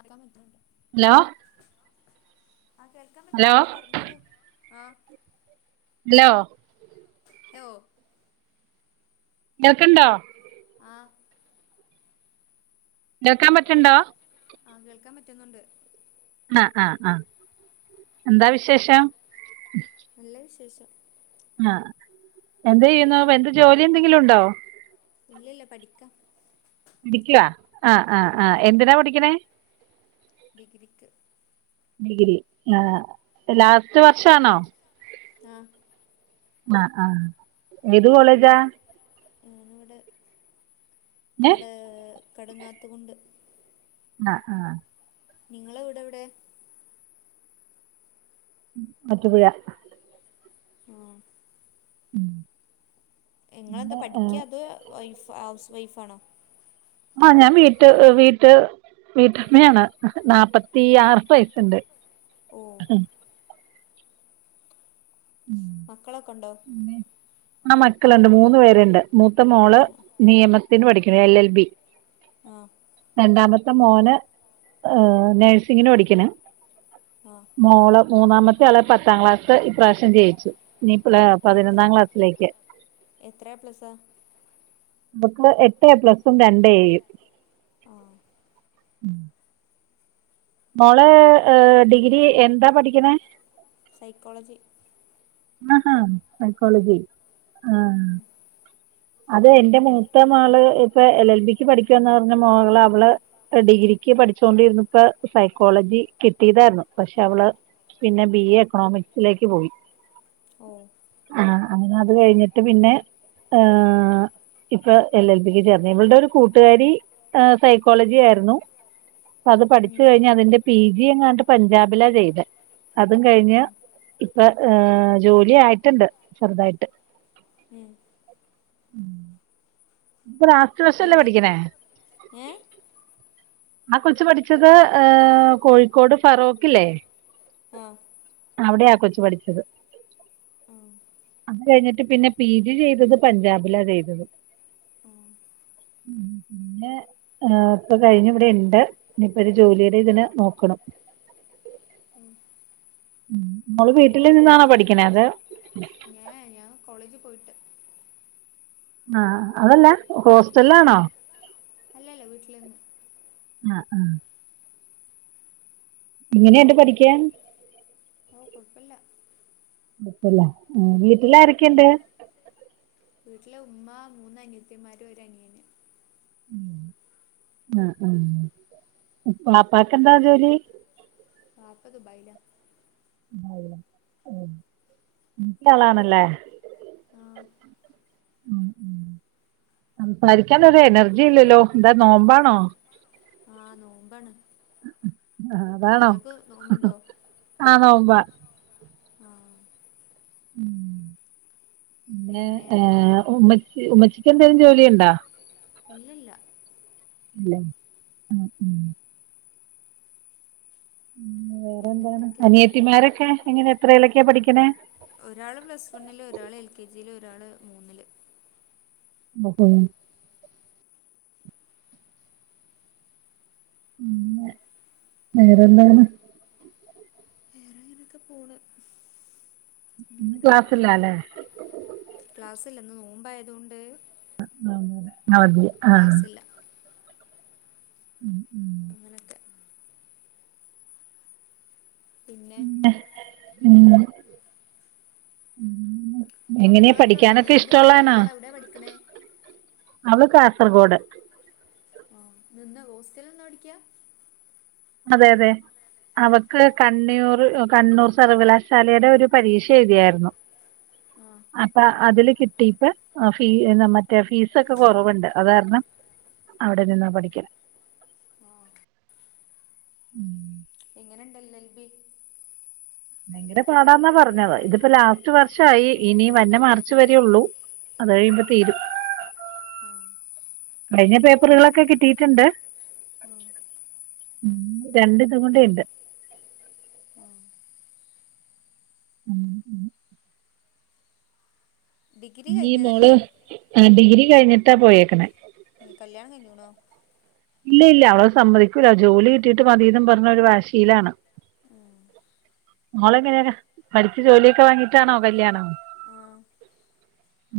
ആക്കാൻ പറ്റ്ണ്ല്ല അലോ ആ കേൾക്കാൻ പറ്റ്ന്ന്ണ്ട് പറഞ്ഞോളൂ ആ ഹലോ ഹലോ കേൾക്ക്ണ്ടോ ആ അ കേക്കാൻ കേൾ പറ്റ്ണ്ടോ ആ കേൾക്കാൻ പറ്റുന്നുണ്ട് ആ ആ ആഎന്താ വിശേഷം നല്ല വിശേഷം ആ എന്ത് യ്യുന്നോ എന്ത് ജോലി എന്തെങ്കിലും ഉണ്ടോ ഇല്ലല്ല പഠിക്കാ പിഠിക്കവാ ആ ആ ആ എന്തിനാ പഠിക്കണേ ഡിഗ്രിക്ക് ഡിഗ്രി ആ ലാസ്റ്റ് വർഷ ആണോ ആ ആ ആ ഏത് നി കോളേജാ ഞാനിവിടെ ഏഹ് ഇവിടെ കട്ങ്ങാത്ത് കുണ്ട് ആ ആ നിങ്ങളെ വീട് എവിടെ മുവാറ്റുപുഴ ആ ഉം നിങ്ങെന്താ പഠിക്ക അത് വൈഫ ഹൗസ് വൈഫാണോ ആ ഞാൻ വീട്ടമ്മയാണ് ഏ നപ്പാത്തിയാറ് വയ്സ്സ്ണ്ട് ഓ മക്കളൊക്കണ്ടോ പിന്നെ ആ മക്കളുണ്ട് മൂന്ന് പേരുണ്ട് മൂത്ത മോള് നിയമത്തിന് പഠിക്കുന്നു എൽ എൽ ബി ആ രണ്ടാമത്തെ മോന് നഴ്സിങ്ങിന് പഠിക്കിണ് ആ മോള് മൂന്നാമത്തെ അള് പത്താം ക്ലാസ് ഈപാവശ്യം ജയിച്ചു നീപ്പളെ എത്ര പതിനൊന്നാം ക്ലാസ്സിലേക്ക് എത്ര പ്ലസാ [unintelligible] എട്ട് എ പ്ലസും രണ്ട് എ യും ആ [inaudible] മോളെ ഏ ഡിഗ്രി എന്താ പഠിക്കണേ സൈക്കോളജി ആ ആ സൈക്കോളജി ആ [inaudible] അതേ എൻ്റെ മൂത്ത മോള് ഇപ്പൊ എൽ എൽ ബിക്ക് പഠിക്കുവന്ന് പറഞ്ഞ മോകള് അവള് ഡിഗ്രി- പഠിച്ചോണ്ടിരുന്നപ്പ സൈക്കോളജി കിട്ടിയതായിരുന്നു പക്ഷെ അവള് പിന്നെ ബി എ എക്കണോമിക്സിലേക്ക് പോയി ഓ ആ അങ്ങനെ അത് കഴിഞ്ഞിട്ട് പിന്നെ ആ ഇപ്പൊ എൽ എൽ ബിക്ക് ചേർന്നേ ഇവളുടെ ഒരു കൂട്ടുകാരി ആ സൈക്കോളജി ആയിരുന്നു അത് ഉം പഠിച്ചു കഴിഞ്ഞു അതിന്റെ പി ജി എങ്ങാട്ട് പഞ്ചാബിലാ ചെയ്ത അതും കഴിഞ്ഞ് ആ ഇപ്പ ആ ജോലി ആയിട്ടുണ്ട് ചെറുതായിട്ട് ഉം ഇപ്പോ ലാസ്റ്റ് വർഷം അല്ലെ എവിടെ പഠിക്കണേ ഏ ആ കൊച്ചു പഠിച്ചത് ഏ കോഴിക്കോട് ഫറോഖല്ലേ ആ അവിടെയാ ആ കൊച്ചു പഠിച്ചത് ആ അത് കഴിഞ്ഞിട്ട് പിന്നെ പി ജി ചെയ്തത് പഞ്ചാബിലാ ചെയ്തത് ഉം ഉം പിന്നെ ആ ഇപ്പൊ കഴിഞ്ഞ ഇവിടെ ഉണ്ട് ഇനിപ്പോ ഒരു ജോലിയുടെ ഇതിന് നോക്കണ് ഉം [inaudible] ഉം [inaudible] നിന്നാണോ ചോറൊക്കെ പഠിക്കണേ അത് കഴിച്ചു ഞാ ഞാൻ കോളേജ് പോയിട്ട് ആ അതല്ലേ ഹോസ്റ്റലാണോ അല്ലല്ല വീട്ടില് നിന്ന് ആ ഉം എങ്ങനെയുണ്ട് പഠിക്കാൻ ഓ കുഴപ്പില്ല കുഴപ്പമില്ല വീട്ടില് ആരൊക്കെയുണ്ട് വീട്ടില് ഉമ്മ മൂന്ന അനിയത്തിമാര് ഒ അനിയന് അ ആ ഉപ്പാപ്പായ്ക്ക് എന്താ ജോലി അക്ക ദുബായില [unintelligible] ആളാണല്ലേ ആ ഉം ഉം സംസാരിക്കൻ ഒരു എനർജി ഇല്ലല്ലോ എന്താ നോമ്പാണോ ആ നോമ്പാണ് ആ അതാണോ നിങ്ങൾക്ക് നോമ്പുണ്ടോ ആ നോമ്പാ ആ ഉം എ പിന്നെ ഏ ഉം ഉമ്മച്ചക്ക് എന്തെങ്കിലും ജോലി ഉണ്ടോ ഇല്ലില്ല ഇല്ലെ ഉം ഉം ഉം വേറെന്താണ് പിന്നെന്തൊക്കെ അനിയത്തിമാരെക്കെ എങ്ങനെ എത്രേലെക്കെയ പഠിക്കണേ ഒരാള് പ്ലസ് വണ്ണില് ഒരാള് എല് കെ ജിയില് ഒരാള് മൂന്നില് [unintelligible] ഉം പിന്നെ വേറെന്താണ് വേറെ അങ്ങനെക്കെ പോണ് ന്ന് ഉം ക്ലസ്സിലാല്ലേ ക്ലാസ്സില്ല ഇന്ന് നോമ്പായതുകൊണ്ട് അഹ് ഇന്നവതി ക്ലാസ്സില്ല ആഹ് ഉം ഉം അങ്ങനൊക്കെ പിന്നെ ഉം ഉം എങ്ങനെയാ മക്കളൊക്കെ എൽ പഠിക്കാനൊക്കെ എൽ ബിക്ക് ഇഷ്ടമുള്ളതാണോ പഠിക്കണാളെവിടെ പഠിക്കണേ അവള് കാസർഗോഡ് അതെന്ത ഹോസ്റ്റലി നിന്നു പഠിക്ക അതെ അതെ അവക്ക് ആഹ് കണ്ണിയൂർ കണ്ണൂർ സർവകലാശാലെടെ ഒരു പരീക്ഷ എഴുതിയാരുന്നു ആഹ് അപ്പൊ അതില് കിട്ടിപ്പ അഹ് ഫീ ന്ന മറ്റേ ഫീസക്കെ കൊറവുണ്ട് അതർണം അവിടെ നിന്നാ പഠിക്കണെ ഉം എങ്ങന്ണ്ട് എൽ എൽ ബി ഭയങ്കര പാടാന്നാ പറഞ്ഞത് ഇതിപ്പോ ലാസ്റ്റ് വർഷയി ഇനി വന്നമാർച്ച് വരെഉള്ളൂ അത് കയിമ്പ ആഹ് തീരും ആഹ് കഴിഞ്ഞ പെ കുറികളൊക്കെ കിട്ടിയിട്ടുണ്ട് ആഹ് രണ്ട് ദിവസംകൊണ്ട് ഇണ്ട് ആഹ് ഉം ഉം ഡിഗ്രി ഈമോള് കഴിഞ്ഞതല്ലേ ഡിഗ്രി കഴിഞ്ഞിട്ടാ പോയേക്കണെ കല്യാണം കയ്ഞ്ഞ്ക്കണോ ഇല്ല ഇല്ല അവള് സമ്മതിക്കൂല്ല ജോലി കിട്ടിയിട്ട് മതീന്നും പറഞ്ഞ് ഒരു വാശീയിലാണ് ഉം മോള്എങ്ങനെയാ പഠിച്ച് ജോലിയൊക്കെ വാങ്ങിട്ടാണോ കല്യാണം ആഹ്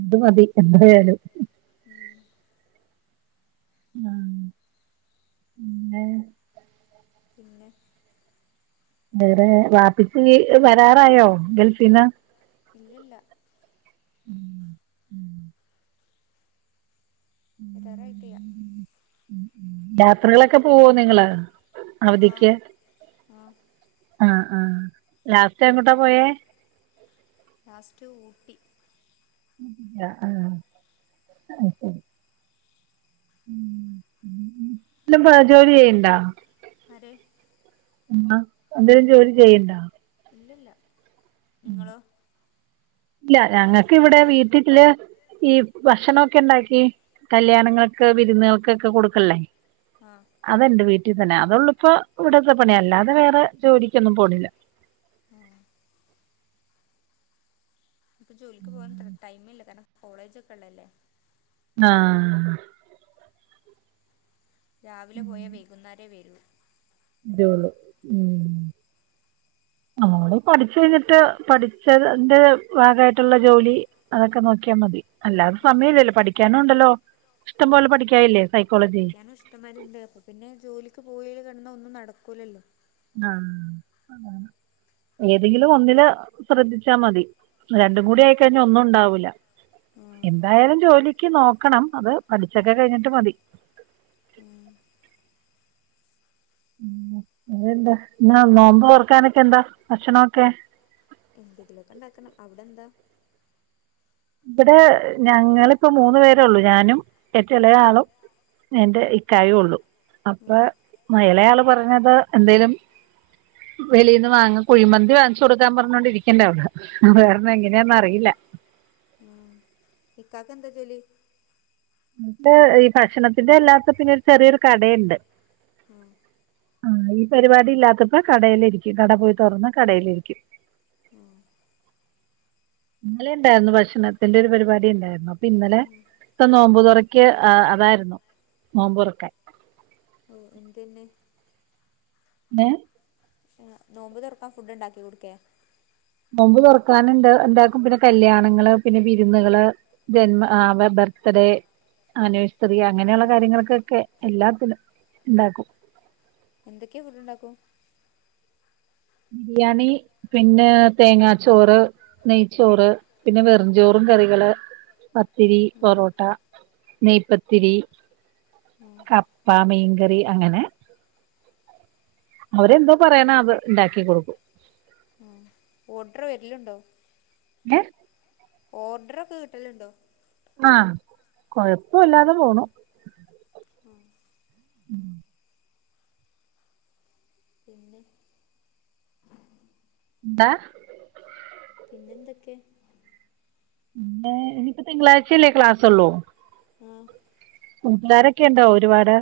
അത് മതി എത്ര ആയാലും ഉം ഉം പിന്നെ പിന്നെ വേറെ വാപ്പിച്ചി വരാറായോ ഗൾഫീന്ന് ഇല്ലില്ല ഉം ഉം വെരാറായിട്ടില്യ യാത്രകളൊക്കെ പോവോ നിങ്ങള് ആഹ് അവധിക്ക് ആഹ് ആഹ് ആ ലാസ്റ്റ് അങ്ങോട്ടാ പോയേ ലാസ്റ്റ് ഊട്ടി ഊട്ടിക്കാ ആഹ് അത് ശരി [unintelligible] ജോലി ചെയ്യണ്ടാ ആര് ആ അദ്ദേഹം ജോലി ചെയ്യണ്ണ്ടാ ഇല്ലില്ല ഇല്ല ഞങ്ങക്ക് ഇവിടെ വീട്ടില് ഈ ഭക്ഷണൊക്കെണ്ടാക്കി കല്യാണങ്ങൾക്ക് വിരുന്നുകൾക്കെക്കെ കൊടുക്കല്ലേ. ആ അതണ്ട് വീട്ടിൽ റ്റി തന്നെ അതള്ള ഇപ്പ ഇവിടത്തെ പണിയ അല്ലാതെ വേറെ ജോലിിക്കൊന്നും പോണില്ല ആഹ് ഇപ്പൊ ജോലിക്ക് പോകൻത്ര ടൈമി ല്ല കാരണം കോളേജ് ഒക്കെ ഉള്ളല്ലേ ആ രാവിലെ പോയ വൈകുന്നേരേ വരൂ ഇതേള്ളൂ ഉം നമ്മള് പഠിച്ചു കഴിഞ്ഞിട്ട് പഠിച്ചതിന്റെ ഭാഗമായിട്ടുള്ള ജോലി അതൊക്കെ നോക്കിയാൽ മതി അല്ലാതെ ഉം സമയമല്ലല്ലോ പഠിക്കാനൊ ണ്ടല്ലോ ഇഷ്ടംപോലെ പഠിക്കാനില്ലേ സൈക്കോളജി പഠിക്കാനും ഇഷ്ടമാരി ണ്ട് അപ്പൊ പിന്നെ ജോലിക്ക് പോയൽ കിണുന്ന ഒന്നും നടക്കൂലല്ലോ ആ ഏതെങ്കിലും ഒന്നില് ശ്രദ്ധിച്ചാ മതി രണ്ടും ഉം കൂടി ആയി കഴിഞ്ഞ ഒന്നും ഉണ്ടാവൂല്ല ഉം എന്തായാലും ജോലിക്ക് നോക്കണം അത് പഠിച്ചൊക്കെ കഴിഞ്ഞിട്ട് മതി [inaudible] അതന്താ എന്നാ നോമ്പ് തൊറ ക്കാനൊക്കെ എന്താ ഭക്ഷണൊക്കെ എന്തെങ്കിലുമൊക്കെ ഉണ്ടാക്കണം അവിടെന്താ ഇവിടെ ഞങ്ങളിപ്പോ മൂന്ന് പേരള്ളു ഞാനും ഏറ്റ എളയ ആളും എന്റെ ഇക്കായുള്ളൂ അപ്പ ഉം ഇളയ ആള് പറഞ്ഞത് എന്തേലും വെളീന്ന് വാങ്ങൻ കുഴിമന്തി വാങ്ങിച്ചു കൊടുക്കാൻ പറഞ്ഞോണ്ടിരിക്കുന്ന് അവിടെ വേറെന്ന എങ്ങനെയാന്ന റിയില്ല ഉം ഇിക്കാക്കക്ക് എന്താ ജോലി ത് ഈ ഭക്ഷണത്തിന്റെ അല്ലാത്ത പിന്നെ ഒരു ചെറിയൊരു കടയുണ്ട് ആ ആ ഈ പരിപാടി ഇല്ലാത്തപ്പോ കടേ ല് ഇരിക്കും കട പോയി തോറന്ന് കടേ ലി രിക്കും [inaudible] ഇന്നലെ ഉണ്ടായിരുന്നു ഭക്ഷണത്തിന്റെ ഒരു പരിപാടി ഉണ്ടായിരുന്നു ഇന്നലെ ഉം ഇപ്പ നോമ്പുതുറയ്ക്ക് അതായിരുന്നു നോമ്പുറക്കാൻ [unintelligible] ഏ നോമ്പ് തുറക്കാൻ ഫുഡ് ഉണ്ടാക്കി കൊടുക്കയായിരുന്നു നോമ്പ് തുറക്കൻ ഉണ്ട് എന്താക്കും പിന്നെ കല്യാണങ്ങള് പിന്നെ വിരുന്നുകള് ജന്മ ആ ബർത്ത് ബർത്ത്ഡേ ആണുവേഴ്സറി ചെറിയ അങ്ങനെയുള്ള ആഹ് കാര്യങ്ങൾക്കൊക്കെ എല്ലാത്തിനും ഉണ്ടാക്കും എന്തൊക്കെയാ ഫുഡുണ്ടാക്കൂ ബിരിയാണി പിന്നെ തേങ്ങാ ചോറ് ഉം നെയ്ച്ചോറ് പിന്നെ ഉം വെറുംചോറും കറികള് പത്തിരി ഉം പൊറോട്ട നെയ്പത്തിരി ഉം കപ്പ മീൻകറി അങ്ങനെ അവരെന്തോ പറയാനോ അത് ഉണ്ടാക്കി കൊടുക്കും ഉം ഓർഡർ ഏ ഓർഡർ ഒക്കെ കിട്ടലുണ്ടോ ആ കൊഴപ്പല്ലാതെ പോണു ഉം പിന്നെ എന്താ പിന്നെന്തൊക്കെ ഏ ഇനിപ്പ തിങ്കളാഴ്ചല്ലേ ക്ലാസ്സുള്ളൂ ആ വീട്ടിലാരൊക്കെ ഉണ്ട് ഒരുപാട്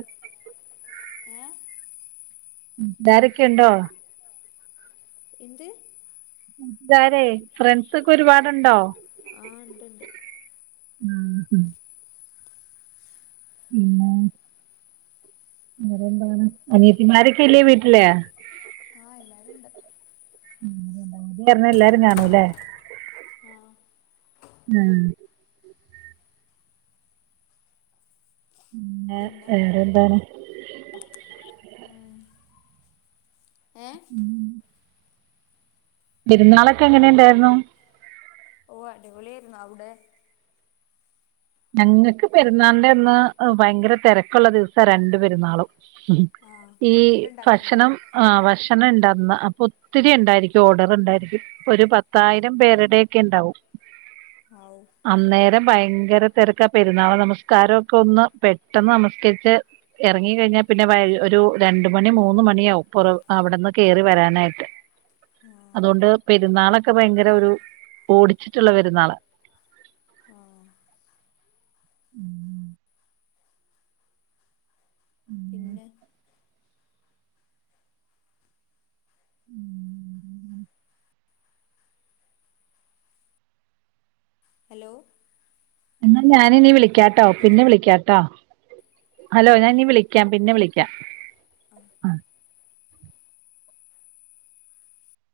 ഏ ആാരൊക്കെയുണ്ടോ - എന്ത് ള്ളേരേ ഫ്രണ്ട്സ് ഒക്കെ ഒരുപാടുണ്ടോ ആഹ് ഉണ്ട്ണ്ട് ഉം ഹ പിന്ന അങ്ങനന്താണ് അനിയത്തിമാരൊക്കെ ഇല്ലേ വീട്ടിലെ ആഹ എല്ലാരുംണ്ട് ഉം അവധി കാരണംഎല്ലാരും കാണൂല്ലേ ആ ഉം പിന്നെ വേറെന്താണ് ഉം ഏ ഉം പെരുന്നാളൊക്കെ എങ്ങനെയുണ്ടായിരുന്നു ഓ അടിപൊളിയായിുന്നോ അവിടെ ഞങ്ങക്ക് പെരുന്നാളിന്റെ അന്ന് ഭയങ്കര തിരക്കുള്ള ദിവസാ രണ്ട് പെരുന്നാളും ആ ഈ ഫുഡ് ഉണ്ടാക്കണേ ഭക്ഷണം ആ ഭക്ഷ ഭക്ഷണം ഉണ്ടന്ന അപ്പൊ ഒത്തിരി ഉണ്ടായിരിക്കും ഓർഡർ ഉണ്ടായിരിക്കും ഒരു പത്തായിരം പേരുടെക്കെ ഉണ്ടാവും ആവൂ ഉം അന്നേരം ഭയങ്കര ക്ക പെരുന്നാള നമസ്കാരം ഒക്കെ ഒന്ന് പെട്ടെന്ന് നമസ്കരിച്ച് ഇറങ്ങ കഴിഞ്ഞാൽ പിന്നെ ഒരു രണ്ട മണി മൂന്ന് മണിയാവും പുറവ അവിടെന്ന് കയറി വരാനായിട്ട് ആ അതുകൊണ്ട് പെരുന്നാള ക്ക ഭയങ്കര ഒരു ഓടിച്ചിട്ടുള്ള പെരുന്നാള ആഹ ഉം പിന്നെ ഉം ഹലോ എന്നാ ഞാനിനീ വിളിക്കാട്ടോ ഹലോ പിന്നെ വിളിക്കാട്ടോ ഹലോ ഞാൻ നീ വിളിക്കാം പിന്നെ വിളിക്കാം ആഹ